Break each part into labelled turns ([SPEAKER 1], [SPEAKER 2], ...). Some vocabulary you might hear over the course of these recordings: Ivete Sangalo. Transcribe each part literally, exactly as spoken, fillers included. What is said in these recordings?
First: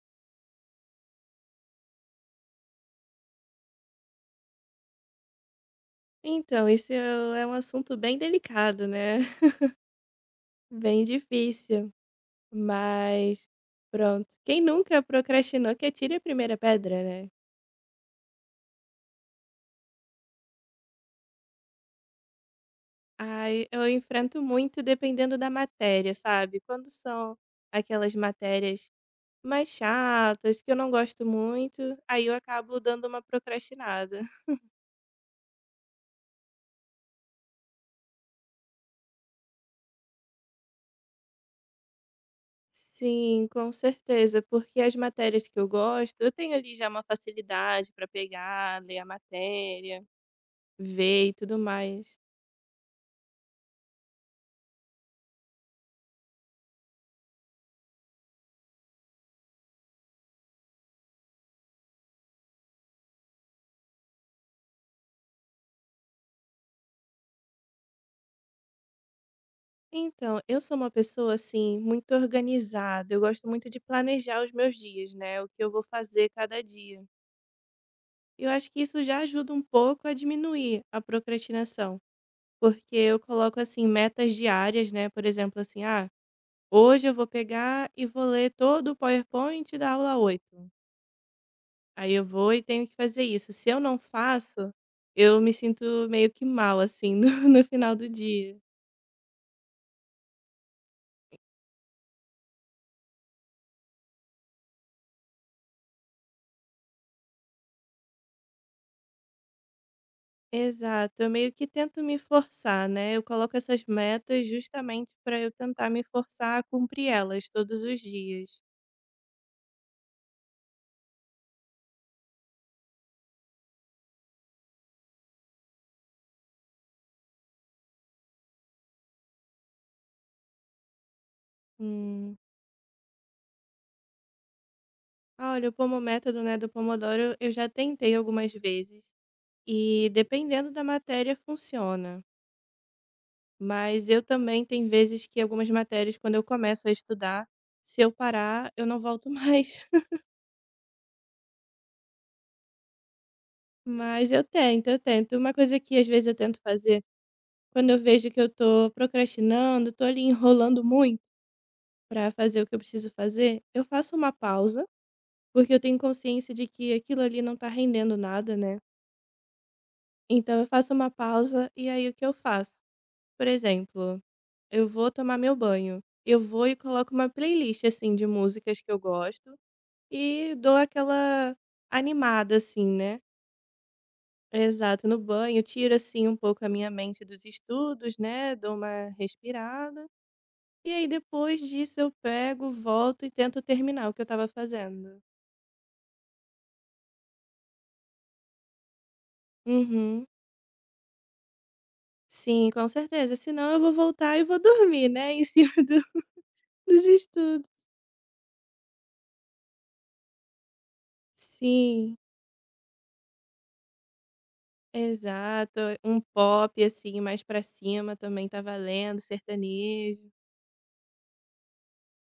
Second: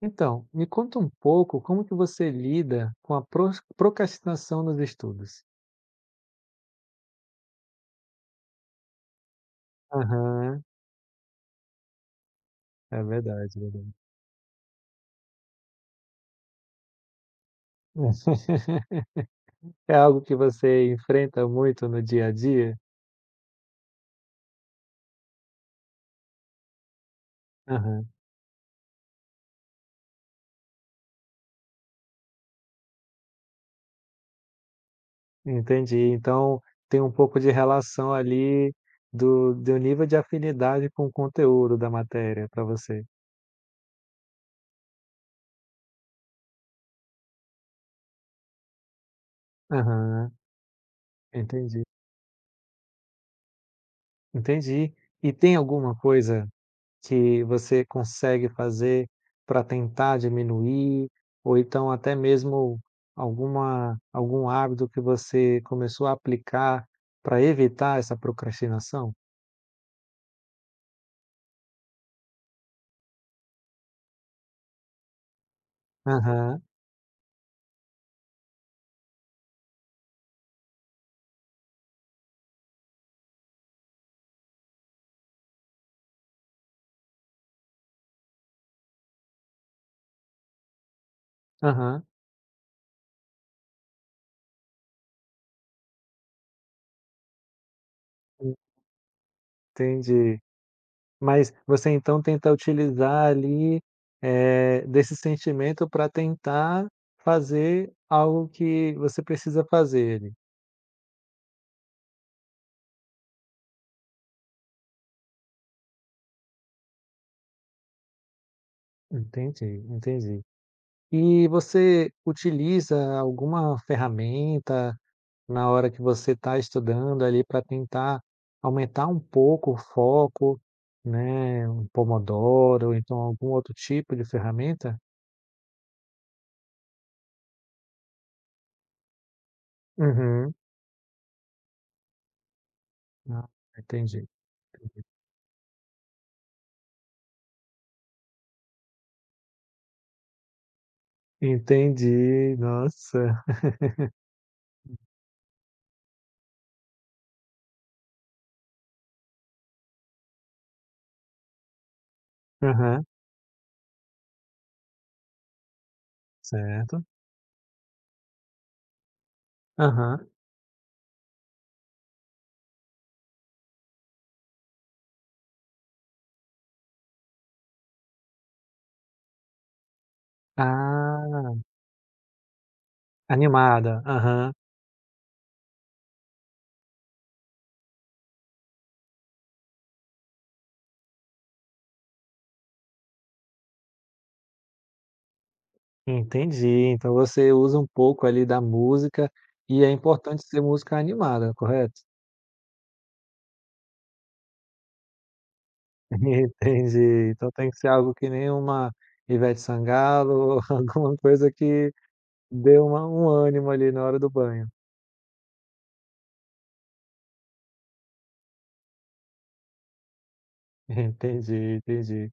[SPEAKER 1] Então, me conta um pouco como que você lida com a pros procrastinação nos estudos?
[SPEAKER 2] Então, isso é um assunto bem delicado, né?
[SPEAKER 1] Aham,
[SPEAKER 2] Bem difícil.
[SPEAKER 1] é
[SPEAKER 2] Mas,
[SPEAKER 1] verdade, é verdade.
[SPEAKER 2] pronto. Quem nunca procrastinou que atire a primeira pedra, né?
[SPEAKER 1] É algo que você enfrenta muito no dia a dia?
[SPEAKER 2] Ai, eu enfrento muito dependendo da matéria, sabe? Quando são
[SPEAKER 1] Aham,
[SPEAKER 2] aquelas matérias mais chatas, que eu não gosto muito, aí eu acabo dando uma procrastinada.
[SPEAKER 1] entendi. Então, tem um pouco de relação ali do do nível de afinidade com o conteúdo da matéria para você.
[SPEAKER 2] Sim, com certeza, porque as matérias que eu gosto, eu tenho ali já uma facilidade para pegar, ler a matéria,
[SPEAKER 1] Aham,
[SPEAKER 2] ver e tudo
[SPEAKER 1] entendi,
[SPEAKER 2] mais.
[SPEAKER 1] entendi. E tem alguma coisa que você consegue fazer para tentar diminuir, ou então até mesmo alguma algum hábito que você começou a aplicar para evitar essa procrastinação?
[SPEAKER 2] Então, eu sou uma pessoa, assim, muito organizada. Eu gosto muito de planejar os meus dias, né? O que eu vou fazer cada
[SPEAKER 1] Aham,
[SPEAKER 2] dia. Eu acho que isso já ajuda um pouco a diminuir a procrastinação, porque eu coloco, assim, metas diárias, né? Por exemplo, assim, ah, hoje eu vou pegar e vou ler todo o PowerPoint da aula oito.
[SPEAKER 1] aham,
[SPEAKER 2] Aí eu vou e tenho que fazer isso. Se eu não faço, eu me sinto meio que mal, assim, no, no final do dia.
[SPEAKER 1] entendi. Mas você então tenta utilizar ali, eh, desse sentimento para tentar fazer algo que você precisa fazer ali.
[SPEAKER 2] Exato, eu meio que tento me forçar, né, eu coloco essas metas justamente para eu tentar me forçar a cumprir elas todos os dias.
[SPEAKER 1] Entendi, entendi. E você utiliza alguma ferramenta na hora que você está estudando ali para tentar aumentar um pouco o foco, né, um
[SPEAKER 2] Hum.
[SPEAKER 1] Pomodoro, ou então algum outro tipo de ferramenta?
[SPEAKER 2] Ah, olha, o pomo né, do Pomodoro, eu já tentei algumas vezes e
[SPEAKER 1] Uhum.
[SPEAKER 2] dependendo da matéria funciona,
[SPEAKER 1] Ah,
[SPEAKER 2] mas eu
[SPEAKER 1] entendi.
[SPEAKER 2] também tem vezes que algumas matérias quando eu começo a estudar, se eu parar eu não volto mais,
[SPEAKER 1] Entendi, nossa.
[SPEAKER 2] mas eu tento, eu tento. Uma coisa que às vezes eu tento fazer, quando eu vejo que eu tô procrastinando, tô ali enrolando muito para fazer o que eu
[SPEAKER 1] Aham,
[SPEAKER 2] preciso fazer, eu faço uma pausa, porque eu tenho consciência de que
[SPEAKER 1] certo.
[SPEAKER 2] aquilo ali não tá rendendo nada, né.
[SPEAKER 1] Aham.
[SPEAKER 2] Então eu faço uma pausa e aí o que eu faço? Por exemplo, eu vou tomar meu banho, eu vou e coloco uma playlist, assim, de músicas que eu gosto e dou
[SPEAKER 1] Ah,
[SPEAKER 2] aquela animada, assim, né.
[SPEAKER 1] animada. Aham,
[SPEAKER 2] Exato, no banho, tiro, assim, um pouco a minha mente dos estudos, né, dou uma respirada, e aí depois disso eu pego, volto e tento terminar o que eu estava fazendo.
[SPEAKER 1] entendi. Então você usa um pouco ali da música e é
[SPEAKER 2] Uhum.
[SPEAKER 1] importante ser música animada, correto?
[SPEAKER 2] Sim, com certeza, senão eu vou voltar e vou dormir, né, em cima do dos
[SPEAKER 1] Entendi. Então
[SPEAKER 2] estudos.
[SPEAKER 1] tem que ser algo que nem uma Ivete Sangalo, alguma coisa que
[SPEAKER 2] Sim,
[SPEAKER 1] dê uma um ânimo ali na hora do banho.
[SPEAKER 2] exato. Um pop, assim, mais pra cima também tá valendo, sertanejo.
[SPEAKER 1] Entendi, entendi.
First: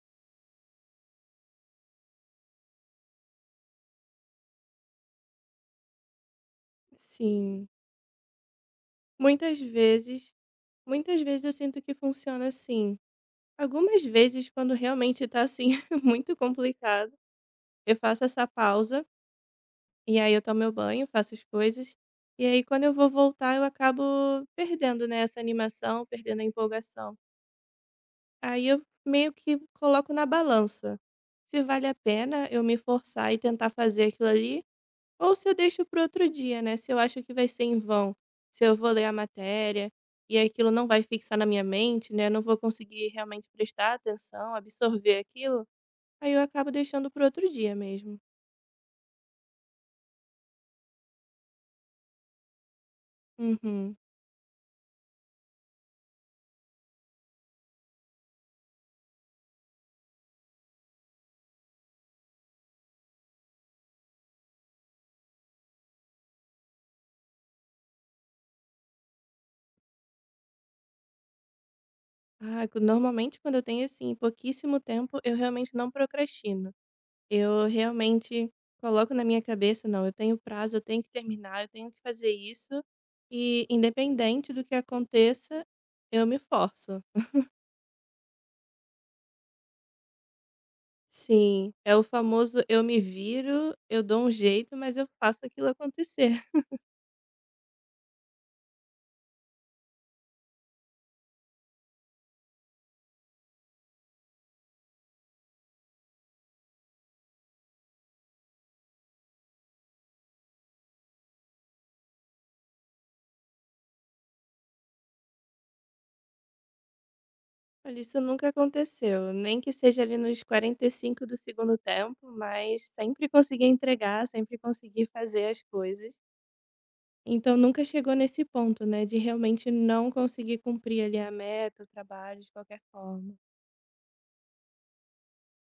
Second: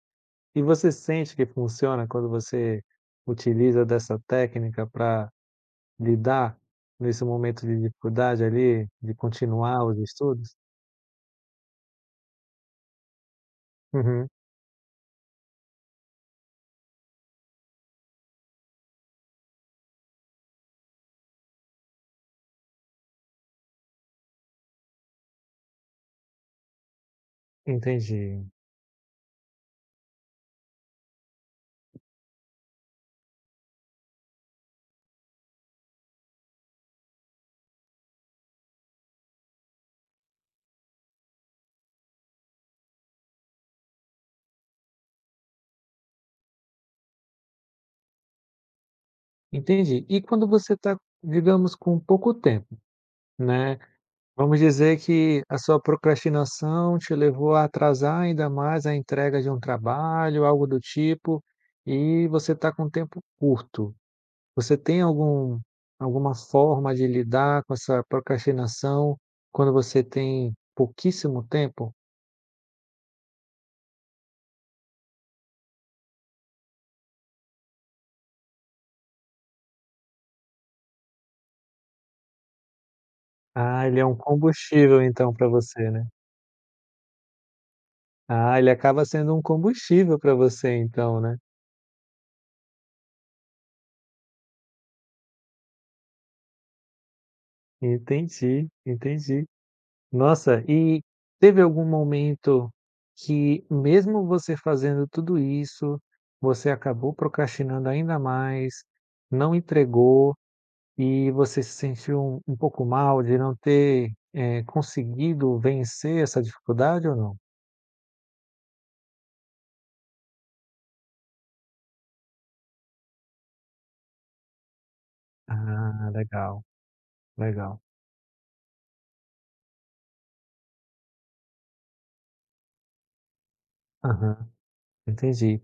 [SPEAKER 1] E você sente que funciona quando você utiliza dessa técnica para lidar nesse momento
[SPEAKER 2] Sim,
[SPEAKER 1] de dificuldade ali, de
[SPEAKER 2] muitas
[SPEAKER 1] continuar os
[SPEAKER 2] vezes
[SPEAKER 1] estudos?
[SPEAKER 2] muitas vezes eu sinto que funciona assim. Algumas
[SPEAKER 1] Uhum,
[SPEAKER 2] vezes quando realmente tá, assim, muito complicado, eu faço essa pausa, e aí eu tomo meu banho, faço as coisas, e aí quando eu vou voltar eu acabo perdendo, né, essa animação, perdendo a empolgação.
[SPEAKER 1] entendi,
[SPEAKER 2] Aí eu meio que coloco na balança, se vale a pena eu me forçar e tentar fazer aquilo ali, ou se eu deixo para outro dia, né, se eu acho que vai ser em vão, se eu vou ler a matéria e aquilo não vai fixar na minha mente, né, não vou conseguir realmente prestar atenção, absorver aquilo, aí eu acabo deixando para outro dia mesmo.
[SPEAKER 1] entendi. E quando você está, digamos, com pouco tempo, né?
[SPEAKER 2] Uhum.
[SPEAKER 1] Vamos dizer que a sua procrastinação te levou a atrasar ainda mais a entrega de um trabalho, algo do tipo, e você está com tempo curto. Você tem algum alguma forma de lidar com essa procrastinação quando você tem pouquíssimo tempo?
[SPEAKER 2] Ah, co normalmente quando eu tenho, assim, pouquíssimo tempo, eu realmente não procrastino. Eu realmente coloco na minha cabeça, não, eu tenho prazo, eu tenho que terminar, eu tenho que fazer isso. E
[SPEAKER 1] Ah, ele é um
[SPEAKER 2] independente do que
[SPEAKER 1] combustível então para
[SPEAKER 2] aconteça,
[SPEAKER 1] você, né?
[SPEAKER 2] eu me forço.
[SPEAKER 1] Ah, ele acaba sendo um combustível para você então, né?
[SPEAKER 2] Sim, é o famoso eu me viro, eu dou um jeito, mas eu faço aquilo acontecer.
[SPEAKER 1] Entendi, entendi. Nossa, e teve algum momento que, mesmo você fazendo tudo isso, você acabou procrastinando ainda mais, não entregou e você se sentiu um um pouco mal de não ter, eh, conseguido vencer essa dificuldade ou não?
[SPEAKER 2] Olha, isso nunca aconteceu, nem que seja ali nos quarenta e cinco do segundo tempo, mas sempre consegui entregar, sempre consegui fazer as
[SPEAKER 1] Ah,
[SPEAKER 2] coisas.
[SPEAKER 1] legal,
[SPEAKER 2] Então
[SPEAKER 1] legal.
[SPEAKER 2] nunca chegou nesse ponto, né, de realmente não conseguir cumprir ali a meta, o trabalho de qualquer forma.
[SPEAKER 1] Aham, entendi.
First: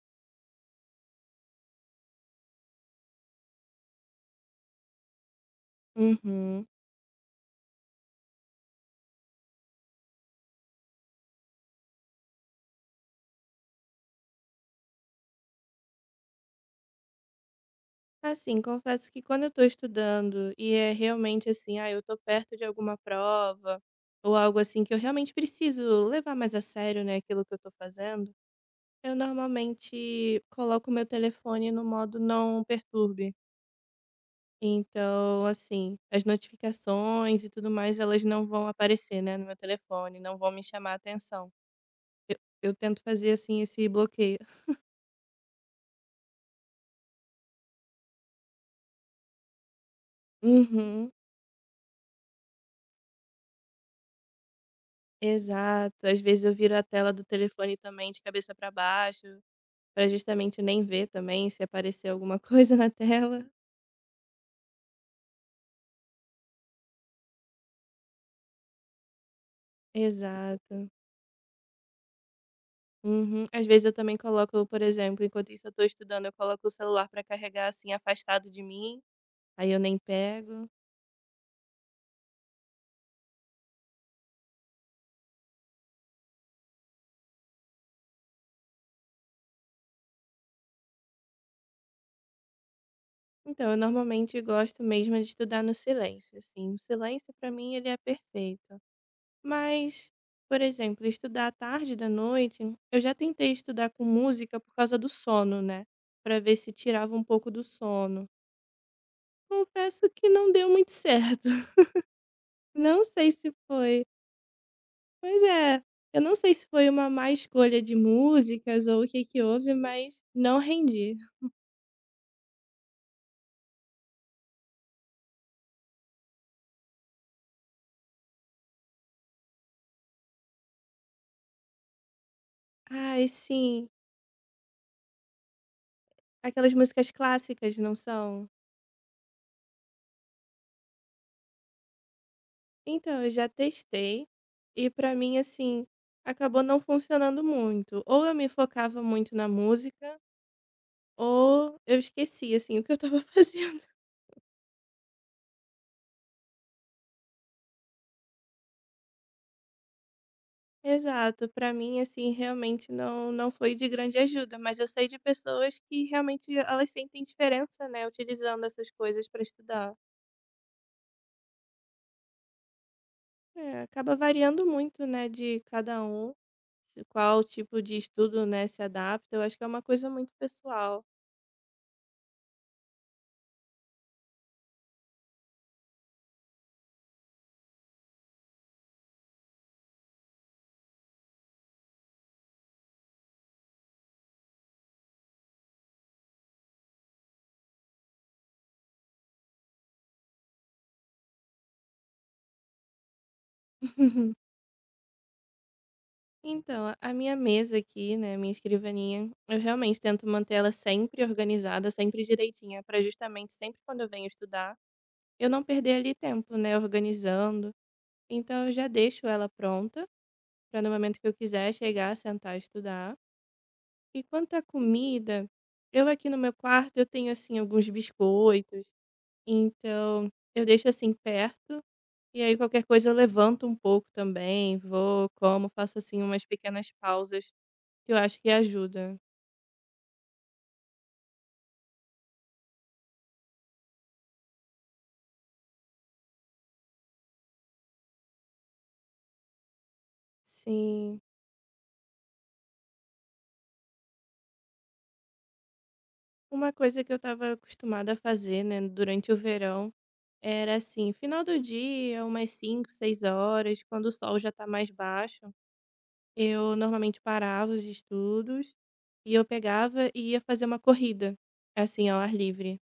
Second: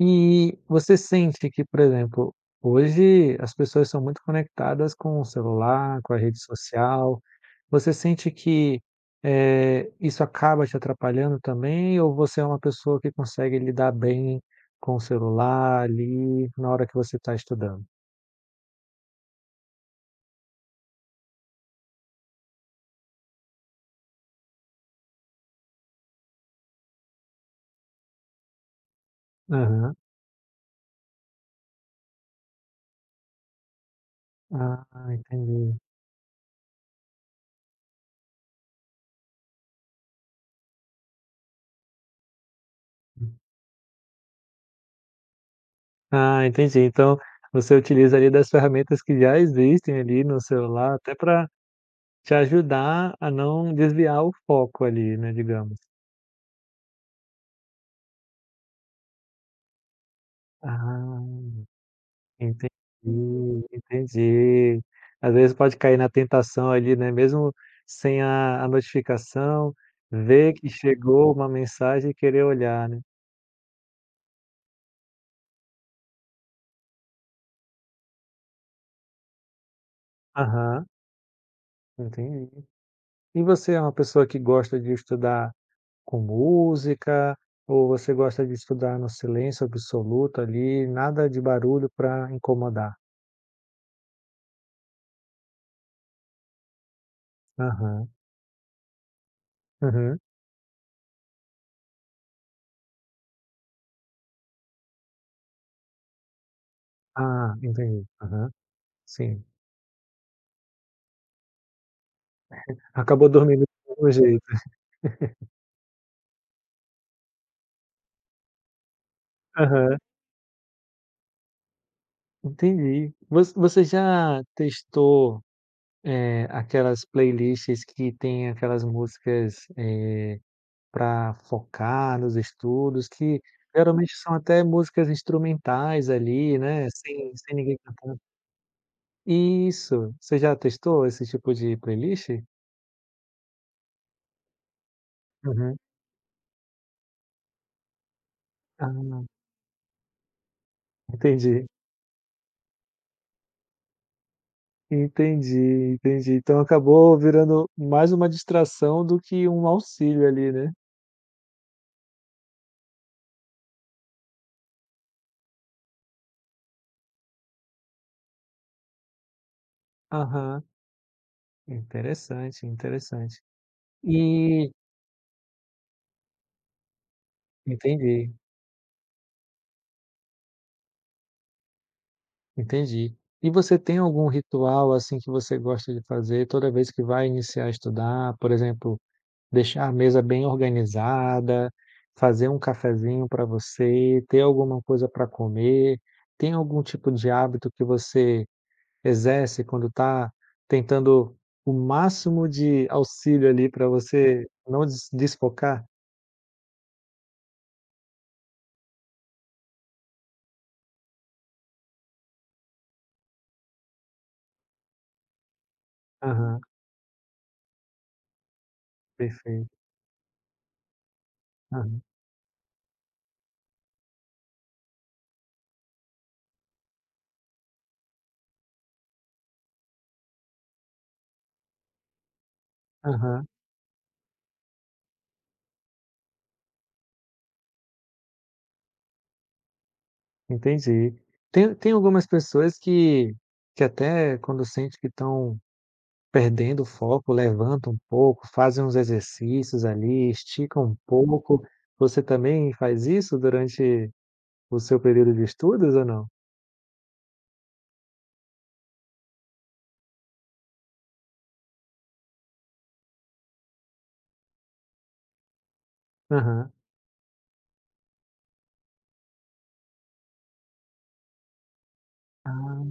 [SPEAKER 1] E você sente que, por exemplo, hoje as pessoas são muito conectadas com o celular, com a rede
[SPEAKER 2] Uhum.
[SPEAKER 1] social. Você sente que, eh, isso acaba te atrapalhando também ou você é uma pessoa que consegue lidar bem com o celular ali na hora que você está estudando?
[SPEAKER 2] Assim, confesso que quando eu tô estudando e é realmente assim, ah, eu tô perto de alguma prova ou algo assim que eu realmente preciso levar mais a sério, né, aquilo que eu tô fazendo, eu
[SPEAKER 1] Aham.
[SPEAKER 2] normalmente coloco meu telefone no modo não perturbe.
[SPEAKER 1] Ah,
[SPEAKER 2] Então,
[SPEAKER 1] entendi.
[SPEAKER 2] assim, as notificações e tudo mais, elas não vão aparecer, né, no meu telefone, não vão me chamar a atenção. Eu eu tento fazer, assim, esse bloqueio.
[SPEAKER 1] Ah, entendi. Então, você utiliza ali das ferramentas que já existem ali no celular
[SPEAKER 2] Uhum,
[SPEAKER 1] até para te ajudar a não desviar o foco ali, né, digamos.
[SPEAKER 2] exato. Às vezes eu viro a tela do telefone também de cabeça para baixo, para justamente nem ver
[SPEAKER 1] Ah.
[SPEAKER 2] também se aparecer alguma
[SPEAKER 1] Entendi,
[SPEAKER 2] coisa na tela.
[SPEAKER 1] entendi. Às vezes pode cair na tentação ali, né, mesmo sem a a notificação, ver que
[SPEAKER 2] Exato.
[SPEAKER 1] chegou uma mensagem e querer olhar, né.
[SPEAKER 2] Uhum. Às vezes eu também coloco, por exemplo, enquanto isso eu tô estudando, eu coloco o celular para carregar, assim, afastado de mim, aí eu nem pego.
[SPEAKER 1] Aham, entendi. E você é uma pessoa que gosta de estudar com música ou você gosta de estudar no silêncio absoluto ali, nada de barulho para incomodar?
[SPEAKER 2] Então, eu normalmente gosto mesmo de estudar no silêncio, assim. O silêncio para mim ele é
[SPEAKER 1] Aham,
[SPEAKER 2] perfeito. Mas,
[SPEAKER 1] uhum.
[SPEAKER 2] por exemplo, estudar à tarde da noite, eu já tentei estudar com música por causa do sono, né? Pra ver se tirava um pouco
[SPEAKER 1] Ah,
[SPEAKER 2] do
[SPEAKER 1] entendi.
[SPEAKER 2] sono.
[SPEAKER 1] Aham, sim.
[SPEAKER 2] Confesso que não deu muito certo. Não
[SPEAKER 1] Acabou
[SPEAKER 2] sei se
[SPEAKER 1] dormindo
[SPEAKER 2] foi.
[SPEAKER 1] do mesmo jeito.
[SPEAKER 2] Pois é, eu não sei se foi uma má escolha de músicas ou o que que houve,
[SPEAKER 1] Aham.
[SPEAKER 2] mas não rendi.
[SPEAKER 1] Entendi. Voc você já testou, eh, aquelas playlists que tem aquelas músicas, para focar nos estudos,
[SPEAKER 2] Ai,
[SPEAKER 1] que
[SPEAKER 2] sim,
[SPEAKER 1] geralmente são até músicas instrumentais ali,
[SPEAKER 2] aquelas
[SPEAKER 1] né,
[SPEAKER 2] músicas
[SPEAKER 1] sem sem
[SPEAKER 2] clássicas,
[SPEAKER 1] ninguém
[SPEAKER 2] não
[SPEAKER 1] cantar.
[SPEAKER 2] são?
[SPEAKER 1] Isso. Você já testou esse tipo de playlist?
[SPEAKER 2] Então, eu já testei e pra mim,
[SPEAKER 1] Uhum.
[SPEAKER 2] assim, acabou não funcionando muito. Ou eu me
[SPEAKER 1] Ah,
[SPEAKER 2] focava muito na música,
[SPEAKER 1] entendi.
[SPEAKER 2] ou eu esquecia, assim, o que eu estava fazendo.
[SPEAKER 1] Entendi, entendi. Então acabou virando mais uma distração do que um auxílio ali, né?
[SPEAKER 2] Exato, pra mim, assim, realmente não, não foi de grande ajuda, mas eu sei de pessoas que realmente elas sentem diferença, né, utilizando essas coisas pra estudar.
[SPEAKER 1] Aham. Interessante, interessante.
[SPEAKER 2] É, acaba variando
[SPEAKER 1] E
[SPEAKER 2] muito, né, de cada um, de qual tipo de
[SPEAKER 1] entendi,
[SPEAKER 2] estudo, né, se adapta. Eu acho que é uma coisa muito pessoal.
[SPEAKER 1] entendi. E você tem algum ritual, assim, que você gosta de fazer toda vez que vai iniciar a estudar? Por exemplo, deixar a mesa bem organizada, fazer um cafezinho para você, ter alguma coisa para comer? Tem algum tipo de hábito que você exerce quando está tentando o máximo de auxílio ali para você não des desfocar?
[SPEAKER 2] Então, a a minha mesa aqui, né, minha escrivaninha, eu realmente tento manter ela sempre organizada, sempre direitinha, para justamente sempre quando eu venho estudar, eu não perder ali tempo,
[SPEAKER 1] Aham,
[SPEAKER 2] né, organizando. Então, eu já deixo ela
[SPEAKER 1] perfeito.
[SPEAKER 2] pronta para no momento que eu quiser
[SPEAKER 1] Aham,
[SPEAKER 2] chegar, sentar e estudar. E quanto à comida, eu aqui no meu quarto eu tenho assim alguns biscoitos, então eu deixo assim perto e aí qualquer coisa eu
[SPEAKER 1] aham.
[SPEAKER 2] levanto um pouco também, vou, como, faço assim umas pequenas pausas eu acho que ajuda.
[SPEAKER 1] Entendi. Tem tem algumas pessoas que que até quando sente que estão perdendo o foco, levantam um pouco, fazem uns exercícios ali, esticam um
[SPEAKER 2] Sim.
[SPEAKER 1] pouco. Você também faz isso durante o seu período de estudos ou não?
[SPEAKER 2] Uma coisa que eu estava acostumada a fazer, né, durante o verão, era assim, final do dia, umas cinco, seis horas, quando o sol já está mais baixo,
[SPEAKER 1] Aham.
[SPEAKER 2] eu normalmente parava os estudos e eu pegava e ia fazer uma corrida, assim, ao ar livre.
[SPEAKER 1] Ah,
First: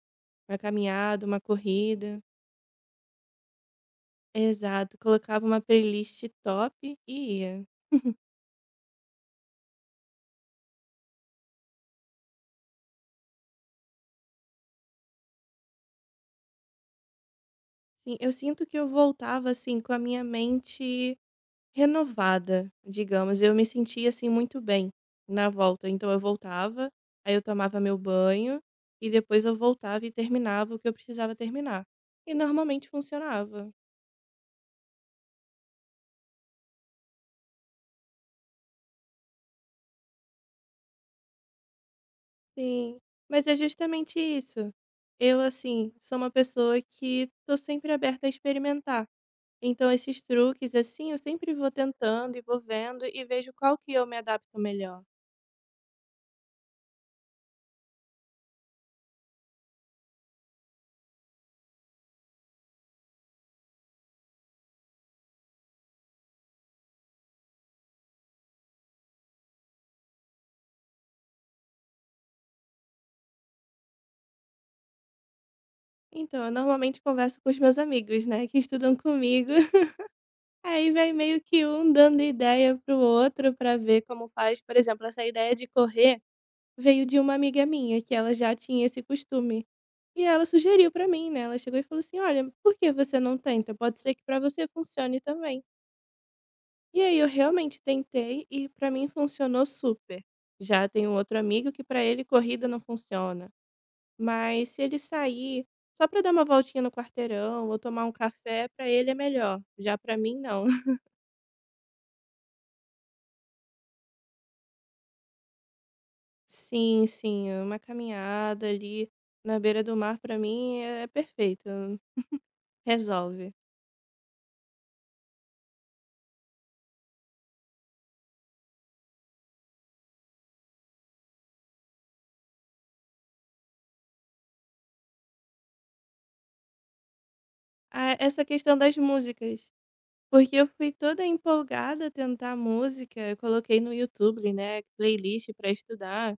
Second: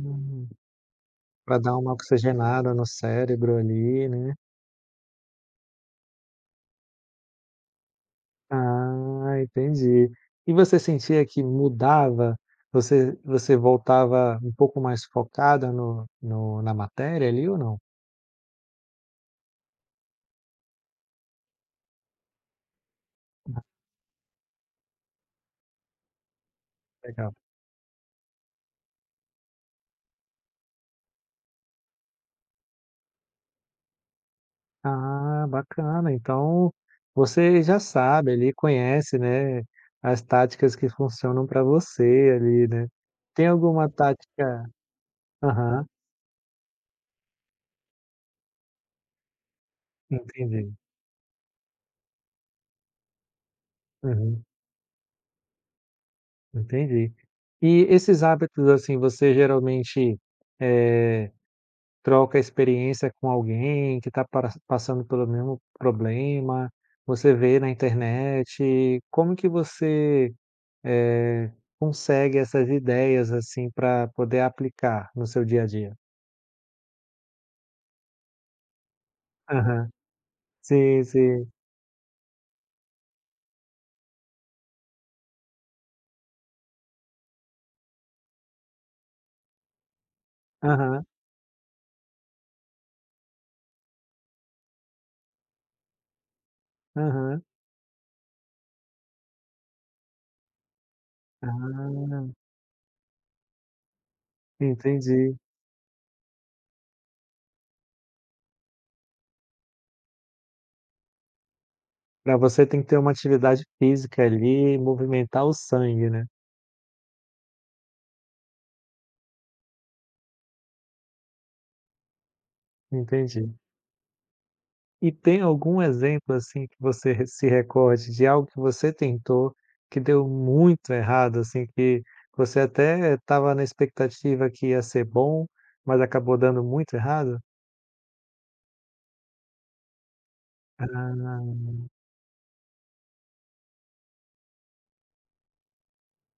[SPEAKER 2] Uma caminhada, uma
[SPEAKER 1] pra dar uma
[SPEAKER 2] corrida.
[SPEAKER 1] oxigenada no cérebro ali, né.
[SPEAKER 2] Exato. Colocava uma playlist top e ia.
[SPEAKER 1] Ah, entendi. E você sentia que mudava? Você você voltava um pouco mais focada no no na matéria ali ou não?
[SPEAKER 2] Sim, eu sinto que eu voltava, assim, com a minha mente renovada, digamos, eu me sentia, assim, muito bem na volta, então eu voltava, aí
[SPEAKER 1] Legal.
[SPEAKER 2] eu tomava meu banho e depois eu voltava e terminava o que eu precisava terminar. E normalmente funcionava.
[SPEAKER 1] Ah, bacana. Então, você já sabe ali, conhece, né, as táticas que funcionam para você ali, né.
[SPEAKER 2] Sim, mas
[SPEAKER 1] Tem
[SPEAKER 2] é
[SPEAKER 1] alguma
[SPEAKER 2] justamente
[SPEAKER 1] tática,
[SPEAKER 2] isso. Eu,
[SPEAKER 1] aham,
[SPEAKER 2] assim, sou uma pessoa que tô sempre aberta a experimentar. Então esses truques,
[SPEAKER 1] entendi.
[SPEAKER 2] assim, eu sempre vou tentando e vou vendo e vejo qual que eu me
[SPEAKER 1] Uhum,
[SPEAKER 2] adapto melhor.
[SPEAKER 1] entendi. E esses hábitos, assim, você geralmente, eh, troca experiência com alguém que está passando pelo mesmo problema? Você vê na internet? Como que você... Eh, consegue essas ideias, assim, para poder aplicar no seu dia a dia?
[SPEAKER 2] Então eu normalmente converso com os meus amigos, né, que estudam comigo.
[SPEAKER 1] Aham.
[SPEAKER 2] Aí
[SPEAKER 1] Sim,
[SPEAKER 2] vai meio
[SPEAKER 1] sim.
[SPEAKER 2] que um dando ideia pro outro para ver como faz. Por exemplo, essa ideia de correr veio de uma amiga minha, que ela já tinha esse costume. E ela sugeriu
[SPEAKER 1] Aham,
[SPEAKER 2] para mim, né? Ela chegou e falou assim: "Olha, por que você não tenta? Pode ser que para você funcione também". E aí eu
[SPEAKER 1] aham.
[SPEAKER 2] realmente tentei e para mim funcionou super. Já tem um outro amigo que para ele
[SPEAKER 1] Ah,
[SPEAKER 2] corrida não funciona. Mas se ele
[SPEAKER 1] entendi.
[SPEAKER 2] sair só para dar uma voltinha no quarteirão ou tomar um café, para ele é melhor. Já para mim, não.
[SPEAKER 1] Para você tem que ter uma atividade física ali, movimentar o sangue, né.
[SPEAKER 2] Sim, sim, é uma caminhada ali na beira do mar pra mim é é perfeito,
[SPEAKER 1] Entendi.
[SPEAKER 2] resolve.
[SPEAKER 1] E tem algum exemplo, assim, que você re se recorde de algo que você tentou, que deu muito errado, assim, que você até estava na expectativa que ia ser bom, mas acabou dando muito errado?
[SPEAKER 2] Ah, essa questão das músicas, porque eu fui toda
[SPEAKER 1] Ah.
[SPEAKER 2] empolgada a tentar música, eu coloquei no YouTube, né, playlist pra estudar,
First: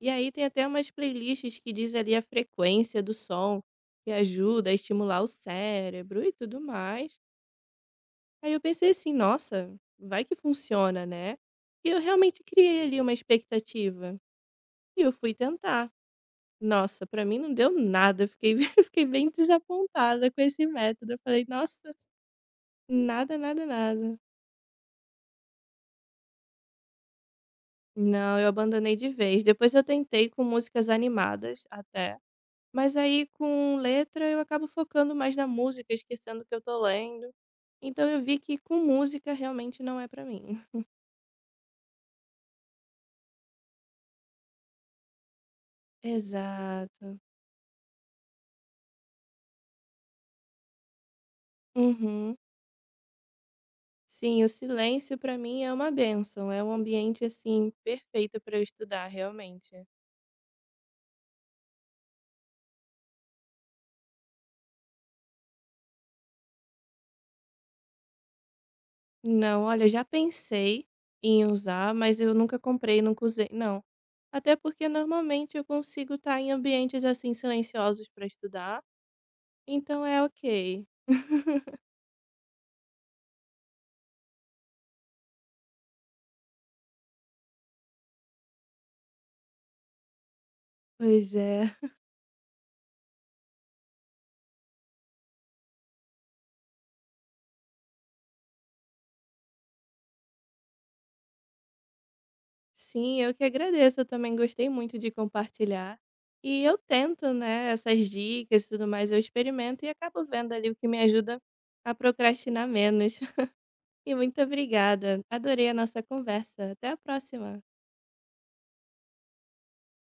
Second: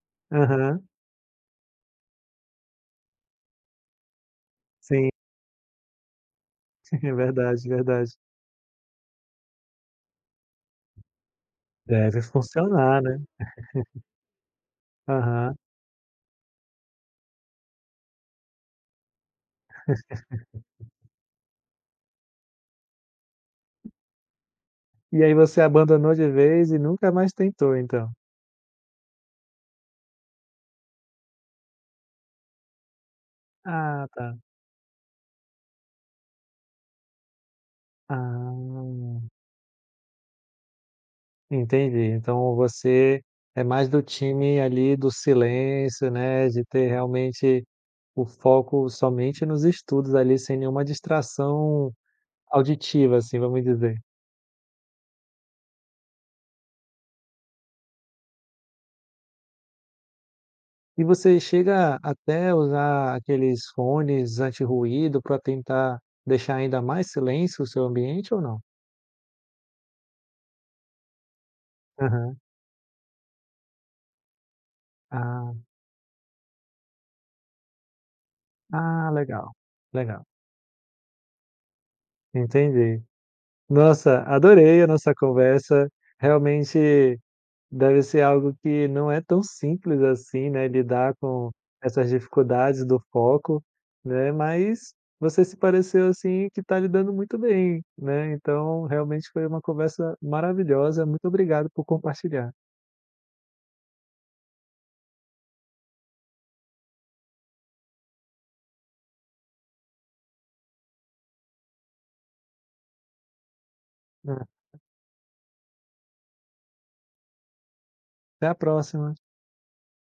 [SPEAKER 2] e aí tem até
[SPEAKER 1] Aham,
[SPEAKER 2] umas playlists que diz ali a frequência do som, que ajuda a
[SPEAKER 1] sim.
[SPEAKER 2] estimular o cérebro e tudo
[SPEAKER 1] É
[SPEAKER 2] mais.
[SPEAKER 1] verdade, verdade.
[SPEAKER 2] Aí eu pensei assim, nossa, vai que funciona, né? E eu
[SPEAKER 1] Deve
[SPEAKER 2] realmente criei ali
[SPEAKER 1] funcionar,
[SPEAKER 2] uma
[SPEAKER 1] né.
[SPEAKER 2] expectativa, e eu fui
[SPEAKER 1] Aham.
[SPEAKER 2] tentar. Nossa, pra mim não deu nada, eu fiquei eu fiquei bem desapontada com esse método, eu falei: "Nossa, nada, nada, nada".
[SPEAKER 1] E aí você abandonou de vez e nunca mais tentou então?
[SPEAKER 2] Não, eu abandonei de vez, depois eu tentei com músicas animadas até, mas aí com
[SPEAKER 1] Ah,
[SPEAKER 2] letra
[SPEAKER 1] tá.
[SPEAKER 2] eu acabo focando mais na música, esquecendo que eu tô lendo, então eu vi que com
[SPEAKER 1] Ah,
[SPEAKER 2] música realmente não é pra mim.
[SPEAKER 1] entendi. Então você é mais do time ali do silêncio, né, de ter
[SPEAKER 2] Exato.
[SPEAKER 1] realmente o foco somente nos estudos ali, sem nenhuma distração
[SPEAKER 2] Uhum.
[SPEAKER 1] auditiva, assim, vamos dizer.
[SPEAKER 2] Sim, o silêncio pra mim é uma bênção, é um ambiente, assim, perfeito pra eu estudar, realmente.
[SPEAKER 1] E você chega até usar aqueles fones anti-ruído para tentar deixar ainda mais silêncio o seu ambiente ou não?
[SPEAKER 2] Não, olha, já pensei em usar, mas eu
[SPEAKER 1] Aham.
[SPEAKER 2] nunca comprei, nunca usei, não. Até porque
[SPEAKER 1] Ah,
[SPEAKER 2] normalmente eu consigo estar em ambientes assim silenciosos para estudar,
[SPEAKER 1] ah, legal,
[SPEAKER 2] então é
[SPEAKER 1] legal,
[SPEAKER 2] ok.
[SPEAKER 1] entendi. Nossa, adorei a nossa conversa. Realmente deve ser algo que não é tão simples assim, né, lidar
[SPEAKER 2] Pois
[SPEAKER 1] com
[SPEAKER 2] é.
[SPEAKER 1] essas dificuldades do foco, né, mas você se pareceu, assim, que está lidando muito bem, né, então realmente foi uma conversa maravilhosa. Muito obrigado por compartilhar.
[SPEAKER 2] Sim, eu que agradeço. Eu também gostei muito de compartilhar. E eu tento, né, essas dicas e tudo mais, eu experimento e acabo vendo ali o que me ajuda a procrastinar menos. E muito
[SPEAKER 1] Né.
[SPEAKER 2] obrigada. Adorei a nossa conversa. Até a próxima.
[SPEAKER 1] Até a próxima.